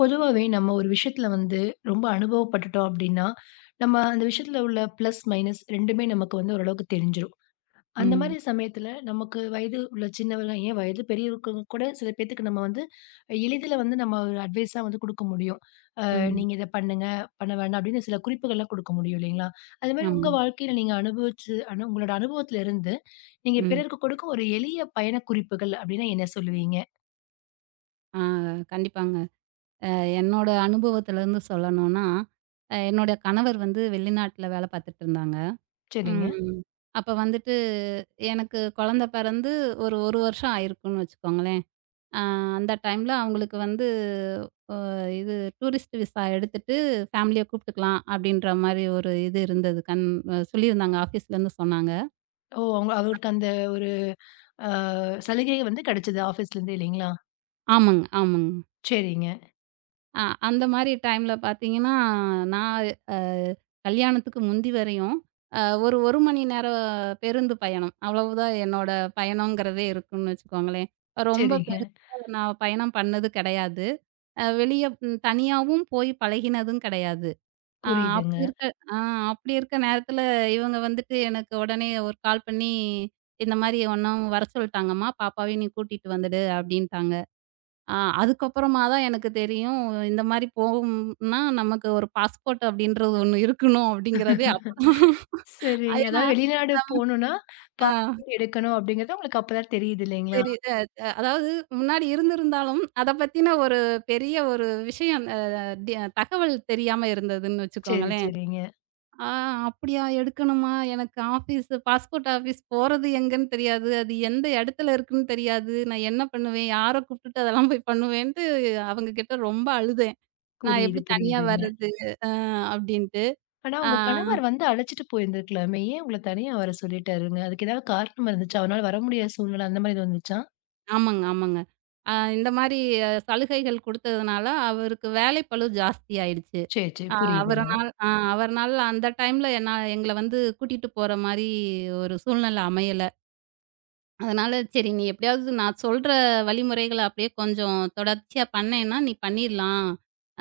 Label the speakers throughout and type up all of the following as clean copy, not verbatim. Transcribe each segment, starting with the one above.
Speaker 1: பொதுவாவே நம்ம ஒரு விஷயத்துல வந்து ரொம்ப அனுபவப்பட்டுட்டோம் அப்படின்னா, நம்ம அந்த விஷயத்துல உள்ள பிளஸ், மைனஸ் 2மே நமக்கு வந்து ஓரளவுக்கு தெரிஞ்சிரும். அந்த
Speaker 2: ம்,
Speaker 1: மாரி சமயத்துல நமக்கு வயது உள்ள சின்னவங்க, ஏன் வயது பெரியவங்க கூட சில பேத்துக்கு நம்ம வந்து எளிதில வந்து நம்ம ஒரு அட்வைஸா வந்து குடுக்க முடியும்.
Speaker 2: ம்.
Speaker 1: "நீங்க இத பண்ணுங்க, பண்ண வேண்டாம்" அப்படின்னு சில குறிப்புகள்லாம் குடுக்க முடியும் இல்லைங்களா? அது மாரி
Speaker 2: ஆமா.
Speaker 1: உங்க வாழ்க்கையில நீங்க அனுபவிச்சு உங்களோட அனுபவத்துல இருந்து நீங்க
Speaker 2: ம்.
Speaker 1: பிறருக்கு கொடுக்கும் ஒரு எளிய பயண குறிப்புகள் அப்படின்னா என்ன சொல்லுவீங்க?
Speaker 2: ஆ கண்டிப்பாங்க. அ என்னோட அனுபவத்திலருந்து சொல்லணும்னா, என்னோட கணவர் வந்து வெளிநாட்ல வேல பார்த்துட்டு இருந்தாங்க.
Speaker 1: சரிங்க.
Speaker 2: ம். அப்ப வந்துட்டு எனக்கு குழந்த பிறந்து ஒரு 1 வருஷம் ஆயிருக்கும்னு வச்சுக்கோங்களேன். அ அந்த டைம்ல அவங்களுக்கு வந்து இது டூரிஸ்ட் விசா எடுத்துட்டு ஃபேமிலிய கூப்ட்டுக்கலாம் அப்படின்ற மாரி ஒரு இது இருந்தது. கண் சொல்லியிருந்தாங்க, ஆஃபீஸ்லேருந்து சொன்னாங்க.
Speaker 1: ஓ! அவங்க அவருக்கு அந்த ஆ சலுகை வந்து கிடைச்சது ஆஃபீஸ்லேருந்து இல்லைங்களா?
Speaker 2: ஆமாங்க, ஆமாங்க.
Speaker 1: சரிங்க,
Speaker 2: அந்த மாரி டைம்ல பார்த்தீங்கன்னா, நான் அ கல்யாணத்துக்கு முந்தி வரையும் ஒரு 1 மணி நேரம் பேருந்து பயணம். அவ்வளவுதான் என்னோட பயணம்ங்கிறதே இருக்கும்னு வச்சுக்கோங்களேன். ரொம்ப
Speaker 1: சரிங்க.
Speaker 2: பெருசா நான் பயணம் பண்ணது கிடையாது. வெளிய தனியாவும் போய் பழகினதும் கிடையாது. அ அப்படி
Speaker 1: புரியுதுங்க.
Speaker 2: இருக்க ஆ அப்படி இருக்க நேரத்தில இவங்க வந்துட்டு எனக்கு உடனே ஒரு கால் பண்ணி, "இந்த மாரி ஒன்னும் வர சொல்ட்டாங்கம்மா, பாப்பாவையும் நீ கூட்டிட்டு வந்துடு" அப்படின்ட்டாங்க. அதுக்கப்புறமா தான் எனக்கு தெரியும். இந்த மாரி போகும்னா, நமக்கு ஒரு பாஸ்போர்ட் அப்படின்றது ஒண்ணு இருக்கணும் அப்படிங்கிறதே அப்பதான்.
Speaker 1: சரிங்க.
Speaker 2: ஏன்னா
Speaker 1: அதாவது வெளிநாடு போணும்னா,
Speaker 2: ஆ
Speaker 1: பாஸ்போர்ட் எடுக்கணும் அப்படிங்கிறது உங்களுக்கு அப்பதான் தெரியுது இல்லைங்களா?
Speaker 2: சரி அ அ அதாவது முன்னாடி இருந்திருந்தாலும், அத பத்தின ஒரு பெரிய ஒரு விஷயம் அ டி தகவல் தெரியாம இருந்ததுன்னு
Speaker 1: சரி,
Speaker 2: வச்சுக்கோங்களேன்.
Speaker 1: சரிங்க.
Speaker 2: ஆ அப்படியா எடுக்கணுமா? எனக்கு பாஸ்போர்ட் ஆஃபீஸ் போறது எங்கன்னு தெரியாது. அது எந்த இடத்துல இருக்குன்னு தெரியாது. நான் என்ன பண்ணுவேன்? யார கூப்பிட்டுட்டு அதெல்லாம் போய் பண்ணுவேன்ட்டு அவங்க கிட்ட ரொம்ப அழுதேன். நான்
Speaker 1: புரியுது,
Speaker 2: எப்படி தனியா
Speaker 1: புரியுதுங்க.
Speaker 2: வர்றது? அ அப்படின்ட்டு.
Speaker 1: ஆனா
Speaker 2: ஆ
Speaker 1: உங்க கணவர் வந்து அழைச்சிட்டு போயிருந்திருக்கலாமே. ஏன் உங்கள தனியா வர சொல்லிட்டாருங்க? அதுக்கு ஏதாவது காரணம் இருந்துச்சா? அவரால வர முடியாத சூழ்நிலை அந்த மாரி எதுவும் வந்துச்சா?
Speaker 2: ஆமாங்க, ஆமாங்க. இந்த மாரி சலுகைகள் குடுத்ததுனால, அவருக்கு வேலைப்பளு ஜாஸ்தி ஆயிடுச்சு.
Speaker 1: சரி, சரி.
Speaker 2: அ
Speaker 1: புரியுதுங்க.
Speaker 2: அவரனால் அ அவர்னால அந்த டைம்ல என்ன எங்கள வந்து கூட்டிட்டு போற மாரி ஒரு சூழ்நிலை அமையல. அதனால சரி, நீ எப்படியாவது நான் சொல்ற வழிமுறைகள அப்படியே கொஞ்சம் தொடர்ச்சியா பண்ணேன்னா, நீ பண்ணிடலாம்.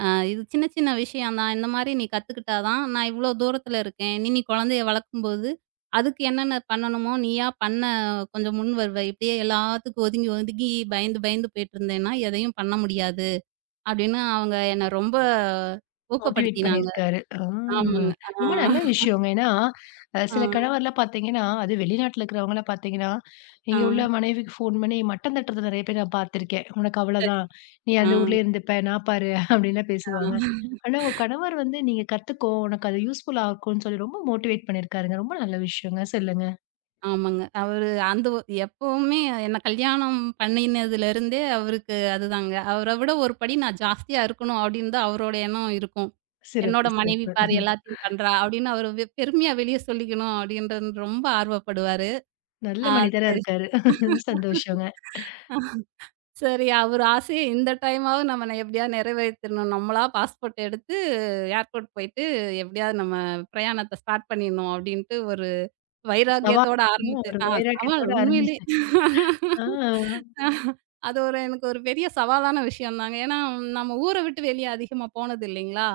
Speaker 2: அ இது சின்ன சின்ன விஷயம் தான். இந்த மாரி நீ கத்துக்கிட்டா தான், நான் இவ்ளோ தூரத்துல இருக்கேன். இனி நீ குழந்தைய வளர்க்கும்போது, அதுக்கு என்னென்ன பண்ணணுமோ நீயா பண்ண கொஞ்சம் முன் வருவ. இப்படியே எல்லாத்துக்கும் ஒதுங்கி ஒதுங்கி பயந்து பயந்து போயிட்டுருந்தேன்னா, எதையும் பண்ண முடியாது. அப்படின்னு அவங்க என்ன ரொம்ப
Speaker 1: மோட்டிவேட்
Speaker 2: ஊக்கப்படுத்தினாங்க.
Speaker 1: பண்ணியிருக்காரு. ஆ
Speaker 2: ஆமாங்க. ஆ,
Speaker 1: ரொம்ப நல்ல விஷயங்க. ஏன்னா,
Speaker 2: ஆ,
Speaker 1: சில கணவர்லாம் பார்த்தீங்கன்னா, அது வெளிநாட்ல இருக்கிறவங்கலாம் பார்த்தீங்கன்னா,
Speaker 2: ஆ.
Speaker 1: இங்க உள்ள மனைவிக்கு ஃபோன் பண்ணி மட்டம் தட்டுறத நெறைய பேர் நான் பார்த்துருக்கேன். "உனக்கு
Speaker 2: சரி.
Speaker 1: அவ்வளோதான். நீ
Speaker 2: ஆ,
Speaker 1: அந்த ஊர்லயே இருந்துப்ப. நான் பாரு" அப்படின்லாம் பேசுவாங்க.
Speaker 2: ஆ.
Speaker 1: ஆனா, உங்க கணவர் வந்து, "நீங்க கத்துக்கோ. உனக்கு அது யூஸ்ஃபுல்லா இருக்கும்ன்னு" சொல்லி ரொம்ப மோட்டிவேட் பண்ணியிருக்காருங்க. ரொம்ப நல்ல விஷயங்க. சொல்லுங்க.
Speaker 2: ஆமாங்க. அவரு அந்த ஒ எப்பவுமே என்ன கல்யாணம் பண்ணினதுலருந்தே அவருக்கு அதுதாங்க. அவர விட ஒரு படி நான் ஜாஸ்தியா இருக்கணும் அப்படின்னு தான் அவரோட எண்ணம் இருக்கும்.
Speaker 1: சிறப்பு,
Speaker 2: என்னோட மனைவி
Speaker 1: சிறப்பு.
Speaker 2: பாரு எல்லாத்தையும் பண்றா அப்படின்னு அவரு பெருமையா வெளிய சொல்லிக்கணும் அப்படின்றது ரொம்ப ஆர்வப்படுவாரு.
Speaker 1: நல்ல
Speaker 2: ஆ
Speaker 1: மனிதரா
Speaker 2: சரி,
Speaker 1: இருக்காரு. சந்தோஷங்க.
Speaker 2: சரி, அவரு ஆசைய இந்த டைமாவது நம்ம எப்படியாவது நிறைவேத்திடணும். நம்மளா பாஸ்போர்ட் எடுத்து ஏர்போர்ட் போயிட்டு எப்படியாவது நம்ம பிரயாணத்த ஸ்டார்ட் பண்ணிடணும் அப்படின்ட்டு ஒரு
Speaker 1: சவால்
Speaker 2: வைராக்கியத்தோட ஆரம்பிச்சு.
Speaker 1: ஒரு
Speaker 2: சவால்
Speaker 1: வைராக்கியத்தோட
Speaker 2: உண்மையிலே.
Speaker 1: ஆரம்பிச்சு ஆ
Speaker 2: அது எனக்கு ஒரு பெரிய சவாலான விஷயம் தாங்க. ஏன்னா, நம்ம ஊர விட்டு வெளிய அதிகமா போனது இல்லைங்களா?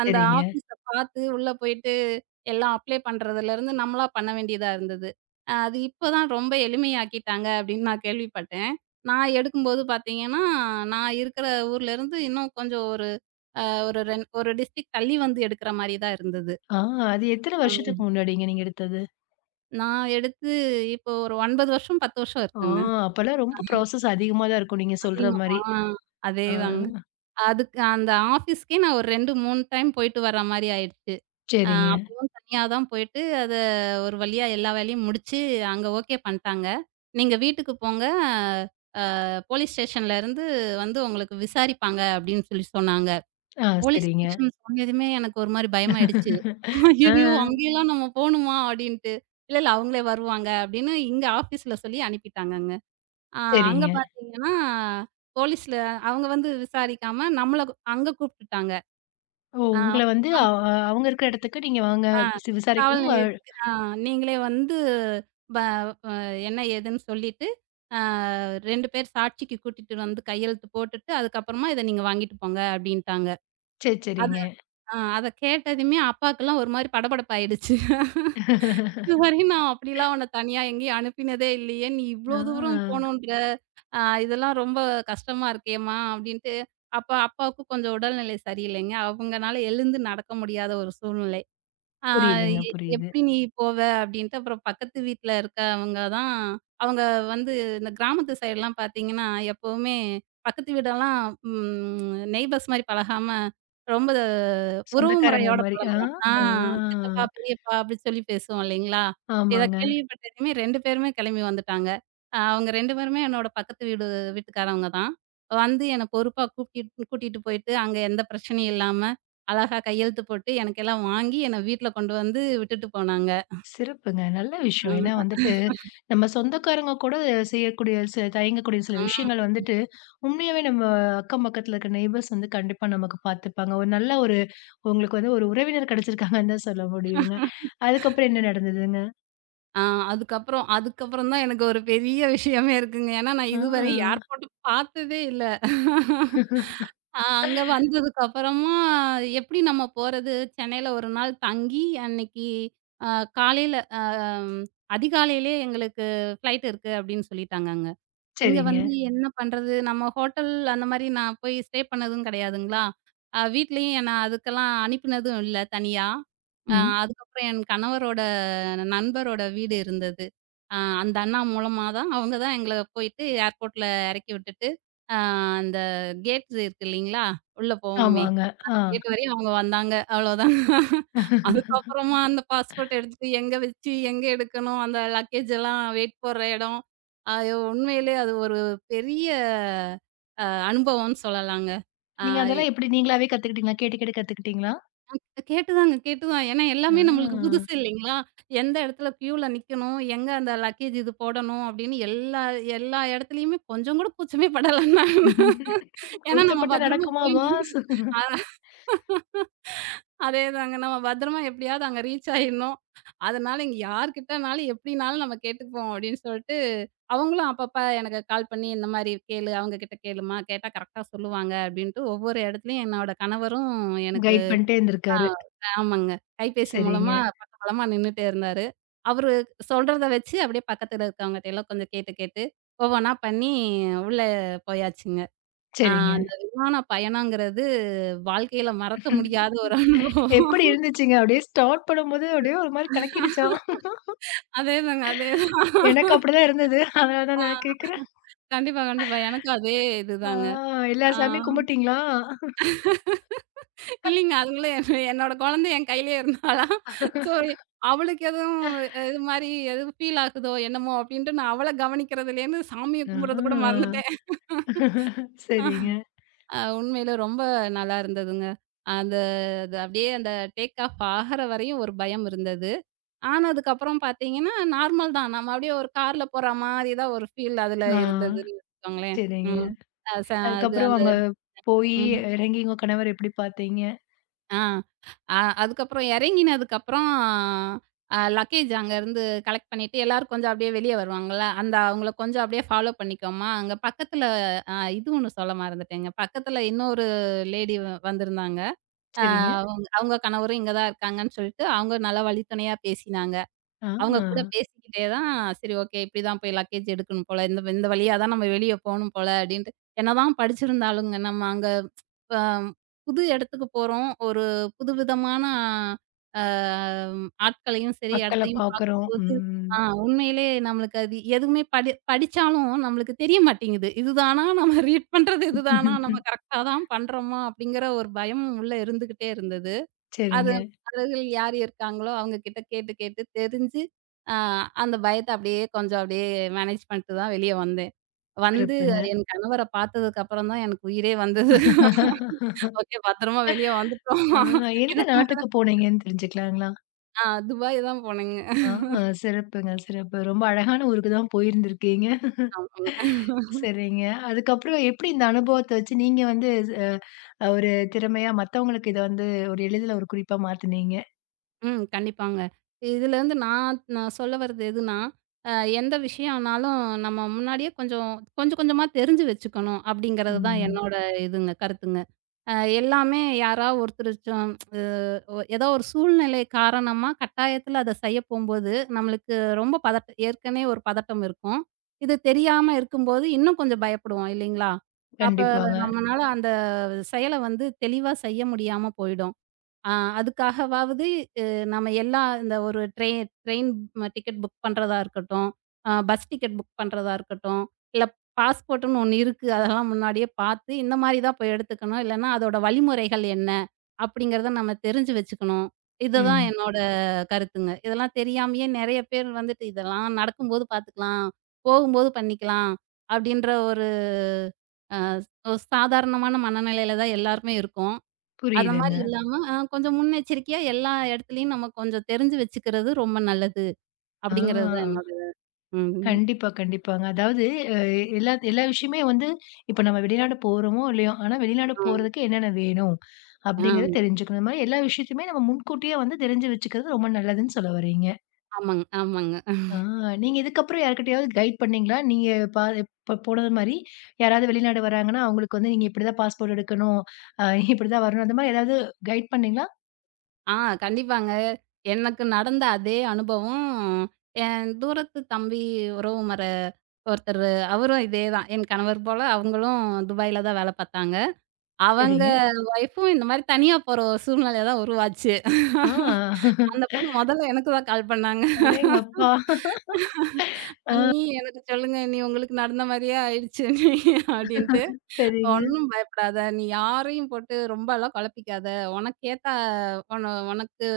Speaker 2: அந்த
Speaker 1: சரிங்க.
Speaker 2: ஆஃபீஸ பார்த்து உள்ள போயிட்டு எல்லாம் அப்ளை பண்றதுலருந்து நம்மளா பண்ண வேண்டியதா இருந்தது. அது இப்ப தான் ரொம்ப எளிமையாக்கிட்டாங்க அப்படின்னு நான் கேள்விப்பட்டேன். நான் எடுக்கும்போது பார்த்தீங்கன்னா, நான் இருக்கிற ஊர்லருந்து இன்னும் கொஞ்சம் ஒரு அ ஒரு ரெண் ஒரு டிஸ்ட்ரிக்ட் தள்ளி வந்து எடுக்கிற மாரி தான் இருந்தது.
Speaker 1: ஆ அது எத்தன வருஷத்துக்கு
Speaker 2: ம்.
Speaker 1: முன்னாடிங்க நீங்க எடுத்தது?
Speaker 2: நான் எடுத்து இப்போ ஒரு 9 வருஷம், 10 வருஷம்
Speaker 1: ஆ
Speaker 2: இருக்குங்க.
Speaker 1: அப்பலாம் ரொம்ப ப்ராசஸ் அதிகமா தான் இருக்கும் நீங்க
Speaker 2: அதே
Speaker 1: சொல்ற மாரி.
Speaker 2: ஆ
Speaker 1: ஆ
Speaker 2: அதேதாங்க. அதுக்கு அந்த ஆஃபீஸ்க்கே நான் ஒரு 2, 3 டைம் போயிட்டு வர்ற மாரி ஆயிடுச்சு. அ
Speaker 1: சரிங்க.
Speaker 2: அப்பவும் தனியா தான் போயிட்டு, அத ஒரு வழியா எல்லா வேலையும் முடிச்சு, அங்க ஓகே பண்ட்டாங்க. "நீங்க வீட்டுக்கு போங்க. போலீஸ் ஸ்டேஷன்ல இருந்து வந்து உங்களுக்கு விசாரிப்பாங்க" அப்படின்னு சொன்னாங்க.
Speaker 1: ஆ
Speaker 2: போலீஸ்
Speaker 1: சரிங்க.
Speaker 2: ஸ்டேஷன் சொன்னதுமே எனக்கு ஒரு மாரி பயமாயிடுச்சு.
Speaker 1: ஆ
Speaker 2: "ஐயய்யோ! அங்கேயெல்லாம் நம்ம போணுமா?" அப்படின்ட்டு. "இல்ல, இல்ல, அவங்களே வருவாங்க" அப்படின்னு இங்க ஆஃபீஸ்ல சொல்லி அனுப்பிட்டாங்கங்க. அ அங்க
Speaker 1: சரிங்க.
Speaker 2: பார்த்தீங்கன்னா, போலீஸ்ல அவங்க வந்து விசாரிக்காம நம்மள அங்க கூப்ட்டுட்டாங்க.
Speaker 1: ஓ!
Speaker 2: ஆ.
Speaker 1: உங்கள வந்து அ
Speaker 2: அம்.
Speaker 1: அ அவங்க இருக்கிற இடத்துக்கு நீங்க வாங்க
Speaker 2: ஆ. காவல்
Speaker 1: விசாரிக்கணும்.
Speaker 2: நிலையத்துக்கு நீங்களே வந்து ப அ என்ன ஏதுன்னு சொல்லிட்டு, ஆ 2 பேர் சாட்சிக்கு கூட்டிட்டு வந்து கையெழுத்து போட்டுட்டு, அதுக்கப்புறமா இத நீங்க வாங்கிட்டு போங்க அப்டின்ட்டாங்க.
Speaker 1: சரி,
Speaker 2: அத
Speaker 1: சரிங்க.
Speaker 2: அத கேட்டதுமே அப்பாவுக்குலாம் ஒரு மாரி படபடப்பாயிடுச்சு. இதுவரையும் நான் அப்படிலாம் உன்ன தனியா எங்கேயும் அனுப்பினதே இல்லையே. நீ இவ்ளோ தூரம்
Speaker 1: ஆ
Speaker 2: போணுன்ற, ஆ இதெல்லாம் ரொம்ப கஷ்டமா இருக்கேம்மா அப்டின்ட்டு, அப்ப அப்பாவுக்கும் கொஞ்சம் உடல்நிலை சரியில்லைங்க. அவங்கனால எழுந்து நடக்க முடியாத ஒரு சூழ்நிலை. ஆ
Speaker 1: புரியுதுங்க,
Speaker 2: எ
Speaker 1: புரியுது.
Speaker 2: "எப்படி நீ போவ?" அப்படின்ட்டு. அப்புறம் பக்கத்து வீட்ல இருக்கவங்க தான் அவங்க வந்து. இந்த கிராமத்து சைடுலாம் பார்த்தீங்கன்னா, எப்பவுமே பக்கத்து வீடெல்லாம் நெய்பர்ஸ் மாரி பழகாம, ரொம்ப உறவு
Speaker 1: சொந்தக்காரங்க
Speaker 2: முறையோட
Speaker 1: மாரி. ஆ,
Speaker 2: பழகுவோம்.
Speaker 1: ஆ
Speaker 2: சித்தப்பா, பெரியப்பா அப்படி சொல்லி பேசுவோம் இல்லைங்களா? இத
Speaker 1: ஆமாங்க.
Speaker 2: கேள்விப்பட்டதுமே 2 பேருமே கிளம்பி வந்துட்டாங்க. அவங்க 2 பேருமே என்னோட பக்கத்து வீடு வீட்டுக்காரவங்க தான். வந்து என்ன பொறுப்பா கூட்டிட்டு போயிட்டு, அங்க எந்த பிரச்சனையும் இல்லாம அழகா கையெழுத்து போட்டு எனக்கெல்லாம் வாங்கி என்ன வீட்ல கொண்டு வந்து விட்டுட்டு போனாங்க.
Speaker 1: சிறப்புங்க. நல்ல விஷயம். ஏன்னா
Speaker 2: ம்,
Speaker 1: வந்துட்டு, நம்ம சொந்தக்காரங்க கூட செய்யக்கூடிய தயங்கக்கூடிய சில விஷயங்கள்
Speaker 2: ம்.
Speaker 1: வந்துட்டு, உண்மையாவே நம்ம அக்கம் பக்கத்துல இருக்க நெய்பர்ஸ் வந்து கண்டிப்பா நமக்கு பார்த்துப்பாங்க. ஒரு நல்ல ஒரு உங்களுக்கு வந்து ஒரு உறவினர் கிடைச்சிருக்காங்கன்னு தான் சொல்ல முடியுங்க. அதுக்கப்புறம் என்ன நடந்ததுங்க?
Speaker 2: ஆ அதுக்கப்புறம் அதுக்கப்புறம் தான் எனக்கு ஒரு பெரிய விஷயமே இருக்குங்க. ஏன்னா நான் இதுவரை யார்
Speaker 1: ஆ.
Speaker 2: போட்டு பார்த்ததே இல்ல. அங்க வந்ததுக்கு அப்புறமா எப்படி நம்ம போறது? சென்னையில ஒரு நாள் தங்கி, அன்னைக்கு அ காலையில அ அதிகாலையிலயே எங்களுக்கு ஃப்ளைட் இருக்கு அப்படின்னு சொல்லிட்டாங்கங்க. இங்க
Speaker 1: சரிங்க.
Speaker 2: வந்து என்ன பண்றது? நம்ம ஹோட்டல் அந்த மாரி நான் போய் ஸ்டே பண்ணதும் கிடையாதுங்களா. வீட்லயும் என்ன அதுக்கெல்லாம் அனுப்பினதும் இல்ல தனியா. அ
Speaker 1: ம்.
Speaker 2: அதுக்கப்புறம் என் கணவரோட நண்பரோட வீடு இருந்தது. அ அந்த அண்ணா மூலமா தான், அவங்க தான் எங்கள போயிட்டு ஏர்போர்ட்ல இறக்கி விட்டுட்டு, அ அந்த கேட் இருக்கு இல்லைங்களா? உள்ள போவோமே!
Speaker 1: ஆமாங்க. ஆ.
Speaker 2: அந்த கேட் வரையும் அவங்க வந்தாங்க. அவ்வளோதான். அதுக்கப்புறமா அந்த பாஸ்போர்ட் எடுத்துட்டு எங்க வச்சு, எங்க எடுக்கணும்? அந்த லக்கேஜ் எல்லாம் வெயிட் போடுற இடம். ஐயோ! உண்மையிலேயே அது ஒரு பெரிய அனுபவம்னு சொல்லலாங்க. ஆ
Speaker 1: நீங்க அதெல்லாம் எப்படி நீங்களாவே கத்துக்கிட்டீங்களா? கேட்டு கேட்டு கத்துக்கிட்டீங்களா?
Speaker 2: கேட்டுதாங்க, கேட்டுதான். ஏன்னா
Speaker 1: ஆ.
Speaker 2: எல்லாமே நம்மளுக்கு புதுசு இல்லைங்களா? எந்த இடத்துல கியூல நிக்கணும்? எங்க அந்த லக்கேஜ் இது போடணும்? அப்படின்னு எல்லா எல்லா இடத்துலயுமே கொஞ்சம் கூட கூச்சமே படல நான். ஏன்னா நம்ம
Speaker 1: கூச்சப்பட்டா
Speaker 2: பத்திரமா
Speaker 1: நடக்குமா
Speaker 2: போய்,
Speaker 1: பாஸ்?
Speaker 2: அதேதாங்க, நம்ம பத்திரமா எப்படியாவது அங்க ரீச் ஆயிடணும். அதனால இங்க யார்கிட்டனாலும் எப்படினாலும் நம்ம கேட்டுப்போம் அப்படின்னு சொல்லிட்டு, அவங்களும் அப்பப்ப எனக்கு கால் பண்ணி இந்த மாரி கேளு, அவங்க கிட்ட கேளும்மா, கேட்டா கரெக்ட்டா சொல்லுவாங்க அப்படின்ட்டு ஒவ்வொரு இடத்துலயும் என்னோட கணவரும் எனக்கு.
Speaker 1: கைட் பண்ணிட்டே
Speaker 2: ஆ
Speaker 1: இருந்திருக்காரு.
Speaker 2: ஆமாங்க. கைபேசி
Speaker 1: சரிங்க,
Speaker 2: மூலமா பக்கபலமா நின்னுட்டே இருந்தாரு. அவரு சொல்றத வச்சு அப்படியே பக்கத்துல இருக்கவங்கட்ட எல்லாம் கொஞ்சம் கேட்டு கேட்டு ஒவ்வொன்னா பண்ணி உள்ள போயாச்சுங்க. ஆ
Speaker 1: சரிங்க.
Speaker 2: அந்த விமான பயணங்கிறது வாழ்க்கையில மறக்க முடியாத ஒரு அனுபவம்.
Speaker 1: எப்படி இருந்துச்சுங்க? அப்படியே ஸ்டார்ட் பண்ணும்போது அப்படியே ஒரு மாரி கலக்கிடுச்சா?
Speaker 2: அதேதாங்க, அதேதான்.
Speaker 1: எனக்கு அப்படிதான் இருந்தது. அதனால தான் நான் கேட்கிறேன்.
Speaker 2: கண்டிப்பா, கண்டிப்பா. எனக்கும் அதே
Speaker 1: ஆ
Speaker 2: இதுதாங்க.
Speaker 1: எல்லா
Speaker 2: ஆ
Speaker 1: சாமியும் கும்பிட்டீங்களா?
Speaker 2: இல்லைங்க. அதுங்களும் என்னோட குழந்தை என் கையிலேயே இருந்தாளா, சோ அவளுக்கு எதுவும் இது மாரி எதுவும் ஃபீல் ஆகுதோ என்னமோ அப்படின்ட்டு நான் அவள கவனிக்கிறதுலேருந்து சாமிய
Speaker 1: ஆ
Speaker 2: கும்பிடுறது கூட மறந்துட்டேன்.
Speaker 1: சரிங்க.
Speaker 2: உண்மையில ரொம்ப நல்லா இருந்ததுங்க. அந்த அது அப்படியே அந்த டேக் ஆஃப் ஆகுற வரையும் ஒரு பயம் இருந்தது. ஆனதுக்கப்புறம் பார்த்தீங்கன்னா, நார்மல் தான். நம்ம அப்படியே ஒரு கார்ல போற மாரி தான் ஒரு ஃபீல் அதுல
Speaker 1: ஆ
Speaker 2: இருந்ததுன்னு வச்சுக்கோங்களேன்.
Speaker 1: சரிங்க.
Speaker 2: ம். அ ச அது
Speaker 1: அதுக்கப்புறம்
Speaker 2: அந்த
Speaker 1: அங்க போயி
Speaker 2: ம்.
Speaker 1: இறங்கி உங்க கணவர எப்படி பார்த்தீங்க?
Speaker 2: ஆ. அதுக்கப்புறம் இறங்கினதுக்கப்புறம் லக்கேஜ் அங்கருந்து கலெக்ட் பண்ணிட்டு, எல்லாரும் கொஞ்சம் அப்படியே வெளிய வருவாங்கல்ல, அந்த அவங்கள கொஞ்சம் அப்படியே ஃபாலோ பண்ணிக்கோமா, அங்க பக்கத்துல. இது ஒண்ணு சொல்ல மறந்துட்டேங்க. பக்கத்துல இன்னொரு லேடி வந்திருந்தாங்க. அ
Speaker 1: சரிங்க.
Speaker 2: அவங்க அவங்க கணவரும் இங்க தான் இருக்காங்கன்னு சொல்லிட்டு, அவங்க நல்லா வழித்துணையா பேசினாங்க.
Speaker 1: ஆ
Speaker 2: அவங்க கூட பேசிக்கிட்டே தான், சரி, ஓகே, இப்படிதான் போய் லக்கேஜ் எடுக்கணும் போல, இந்த இந்த வழியா தான் நம்ம வெளிய போணும் போல அப்படின்ட்டு. என்னதான் படிச்சிருந்தாலுங்க, நம்ம அங்க அ புது இடத்துக்கு போறோம். ஒரு புதுவிதமான அ ஆட்களையும் சரி,
Speaker 1: மக்கள
Speaker 2: இடத்தையும்
Speaker 1: பார்க்குறோம்.
Speaker 2: பார்க்கும்போது,
Speaker 1: ம்.
Speaker 2: ஆ உண்மையிலே நம்மளுக்கு அது எதுவுமே படிச்சாலும் நம்மளுக்கு தெரிய மாட்டேங்குது. இதுதானா நம்ம ரீட் பண்றது இதுதானா? நம்ம கரெக்ட்டா தான் பண்றோமா? அப்படிங்கிற ஒரு பயம் உள்ள இருந்துகிட்டே இருந்தது.
Speaker 1: சரிங்க.
Speaker 2: அது அருகில் யார் இருக்காங்களோ அவங்க கிட்ட கேட்டு கேட்டு தெரிஞ்சு, அ அந்த பயத்த அப்படியே கொஞ்சம் அப்படியே மேனேஜ் பண்ணிட்டு தான் வெளிய வந்தேன். வந்து
Speaker 1: சிறப்புங்க.
Speaker 2: என் கணவர பார்த்ததுக்கு அப்புறம் தான் எனக்கு உயிரே வந்தது. ஓகே, பத்திரமா வெளிய வந்துட்டோம்.
Speaker 1: ஆ எந்த
Speaker 2: இதுக்கு மேல.
Speaker 1: நாட்டுக்கு போனீங்கன்னு தெரிஞ்சுக்கலாங்களா?
Speaker 2: ஆ துபாய் தான் போனேங்க.
Speaker 1: ஆ சிறப்புங்க, சிறப்பு. ரொம்ப அழகான ஊருக்கு தான் போயிருந்திருக்கீங்க.
Speaker 2: ஆமாங்க.
Speaker 1: சரிங்க. அதுக்கப்புறம் எப்படி இந்த அனுபவத்த வச்சு நீங்க வந்து ஒரு திறமையா மத்தவங்களுக்கு இத வந்து ஒரு எளிதில ஒரு குறிப்பா மாத்துனீங்க.
Speaker 2: ம். கண்டிப்பாங்க. இதுலேருந்து நான் நான் சொல்ல வர்றது எதுன்னா, அ எந்த விஷயம்னாலும் நம்ம முன்னாடியே கொஞ்சம் கொஞ்சம் கொஞ்சமா தெரிஞ்சு வச்சுக்கணும் அப்படிங்கிறது தான்
Speaker 1: ம்.
Speaker 2: என்னோட இதுங்க, கருத்துங்க. அ எல்லாமே யாரா ஒருத்தருச்சும் அ ஏதோ ஒரு சூழ்நிலை காரணமா கட்டாயத்தில அத செய்ய போம்போது, நம்மளுக்கு ரொம்ப பதட்ட ஏற்கனவே ஒரு பதட்டம் இருக்கும். இது தெரியாம இருக்கும்போது இன்னும் கொஞ்சம் பயப்படுவோம் இல்லைங்களா? அப்ப
Speaker 1: கண்டிப்பாங்க.
Speaker 2: நம்மனால அந்த செயல வந்து தெளிவா செய்ய முடியாம போயிடும். ஆ அதுக்காகவாவது அ நம்ம எல்லா இந்த ஒரு ட்ரெயின் ட்ரெயின் டிக்கெட் புக் பண்றதா இருக்கட்டும், பஸ் டிக்கெட் புக் பண்றதா இருக்கட்டும், இல்ல பாஸ்போர்ட்ன்னு ஒண்ணு இருக்கு. அதெல்லாம் முன்னாடியே பார்த்து இந்த மாரி தான் போய் எடுத்துக்கணும். இல்லன்னா அதோட வழிமுறைகள் என்ன? அப்படிங்கிறத நம்ம தெரிஞ்சு வச்சுக்கணும். இதுதான்
Speaker 1: ம்.
Speaker 2: என்னோட கருத்துங்க. இதெல்லாம் தெரியாமயே நெறைய பேர் வந்துட்டு இதெல்லாம் நடக்கும்போது பார்த்துக்கலாம், போகும்போது பண்ணிக்கலாம் அப்படின்ற அ ஒரு சாதாரணமான மனநிலையில தான் எல்லாருமே இருக்கோம். அந்த
Speaker 1: புரியுதுங்க.
Speaker 2: மாரி இல்லாம கொஞ்சம் முன்னெச்சரிக்கையா எல்லா இடத்துலயும் நம்ம கொஞ்சம் தெரிஞ்சு வச்சுக்கிறது ரொம்ப நல்லது.
Speaker 1: ஆ.
Speaker 2: அப்படிங்கிறது தான் என்னோட. ம்.
Speaker 1: கண்டிப்பா, கண்டிப்பாங்க. அதாவது அ எல்லா எல்லா விஷயமே வந்து இப்ப நம்ம வெளிநாடு போறோமோ இல்லையோ, ஆனா வெளிநாடு
Speaker 2: ஆம்,
Speaker 1: போறதுக்கு என்னென்ன வேணும்? அப்படிங்கிறத
Speaker 2: ஆம்.
Speaker 1: தெரிஞ்சுக்கணும். இந்த மாரி எல்லா விஷயத்தையுமே நம்ம முன்கூட்டியே வந்து தெரிஞ்சு வச்சுக்கிறது ரொம்ப நல்லதுன்னு சொல்ல வர்றீங்க.
Speaker 2: ஆமாங்க, ஆமாங்க.
Speaker 1: ஆ நீங்க இதுக்கப்புறம் யார்கிட்டயாவது கைட் பண்ணீங்களா? நீங்க இப்ப போனது மாரி, யாராவது வெளிநாடு வராங்கன்னா, அவங்களுக்கு வந்து நீங்க இப்படிதான் பாஸ்போர்ட் எடுக்கணும். அ இப்படிதான் வரணும். அந்த மாரி ஏதாவது கைட் பண்ணீங்களா?
Speaker 2: ஆ கண்டிப்பாங்க. எனக்கு நடந்த அதே அனுபவம், என் தூரத்து தம்பி உறவுமுற ஒருத்தர், அவரும் இதேதான். என் கணவர் போல அவங்களும் துபாயில தான் வேல பார்த்தாங்க. அவங்க
Speaker 1: சரிங்க.
Speaker 2: ஒய்ஃபும் இந்த மாரி தனியா போற ஒரு சூழ்நிலை தான் உருவாச்சு.
Speaker 1: ஆ
Speaker 2: அந்த பொண்ணு முதல்ல எனக்கு தான் கால் பண்ணாங்க.
Speaker 1: அடேங்கப்பா!
Speaker 2: "அண்ணி எனக்கு சொல்லுங்க, அண்ணி உங்களுக்கு நடந்த மாரியே ஆயிடுச்சு அண்ணி" அப்படின்ட்டு.
Speaker 1: சரிங்க.
Speaker 2: "ஒண்ணும் பயப்படாத. நீ யாரையும் போட்டு ரொம்பலாம் குழப்பிக்காத. உனக்கேத்த உனக்கு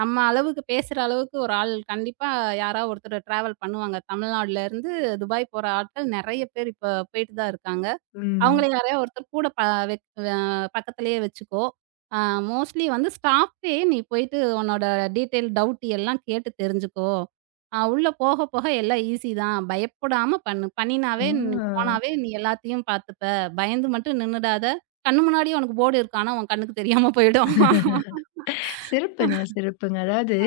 Speaker 2: நம்ம அளவுக்கு பேசுற அளவுக்கு ஒரு ஆள் கண்டிப்பா யாராவது ஒருத்தர் டிராவல் பண்ணுவாங்க. தமிழ்நாடுல இருந்து துபாய் போற ஆட்கள் நெறைய பேர் இப்ப போயிட்டு தான் இருக்காங்க.
Speaker 1: ம்.
Speaker 2: அவங்கள யாரையா ஒருத்தர் கூட ப வெக் அ பக்கத்திலேயே வச்சுக்கோ. அ மோஸ்ட்லி வந்து ஸ்டாஃப்டே நீ போயிட்டு உன்னோட டீட்டெயில், டவுட் எல்லாம் கேட்டு தெரிஞ்சுக்கோ. உள்ள போக போக எல்லாம் ஈஸி தான். பயப்படாம பண்ணு.
Speaker 1: ஆ
Speaker 2: பண்ணினாவே நீ போனாவே நீ எல்லாத்தையும் பார்த்துப்ப. பயந்து மட்டும் நின்னுடாத. கண்ணு முன்னாடியே உனக்கு போர்டு இருக்கும். ஆனா, உன் கண்ணுக்கு தெரியாம போயிடும்.
Speaker 1: சிறப்புங்க, சிறப்புங்க. அதாவது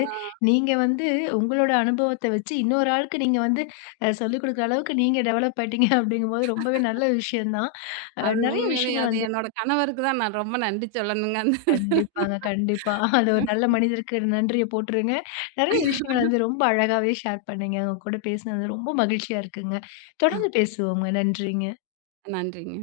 Speaker 1: நீங்க வந்து உங்களோட அனுபவத்த வச்சு இன்னொரு ஆளுக்கு நீங்க வந்து சொல்லிக் குடுக்குற அளவுக்கு நீங்க டெவலப் ஆயிட்டீங்க அப்படிங்கும்போது ரொம்பவே நல்ல விஷயம் தான். நெறைய விஷயங்கள்
Speaker 2: அது
Speaker 1: வந்து
Speaker 2: என்னோட கணவருக்கு தான் நான் ரொம்ப நன்றி சொல்லணுங்க.
Speaker 1: கண்டிப்பாங்க, கண்டிப்பா. அது ஒரு நல்ல மனிதருக்கு நன்றிய போட்டுருங்க. நெறைய விஷயங்கள் வந்து ரொம்ப அழகாவே ஷேர் பண்ணீங்க. உங்க கூட பேசினது ரொம்ப மகிழ்ச்சியா இருக்குங்க. தொடர்ந்து பேசுவோங்க. நன்றிங்க.
Speaker 2: நன்றிங்க.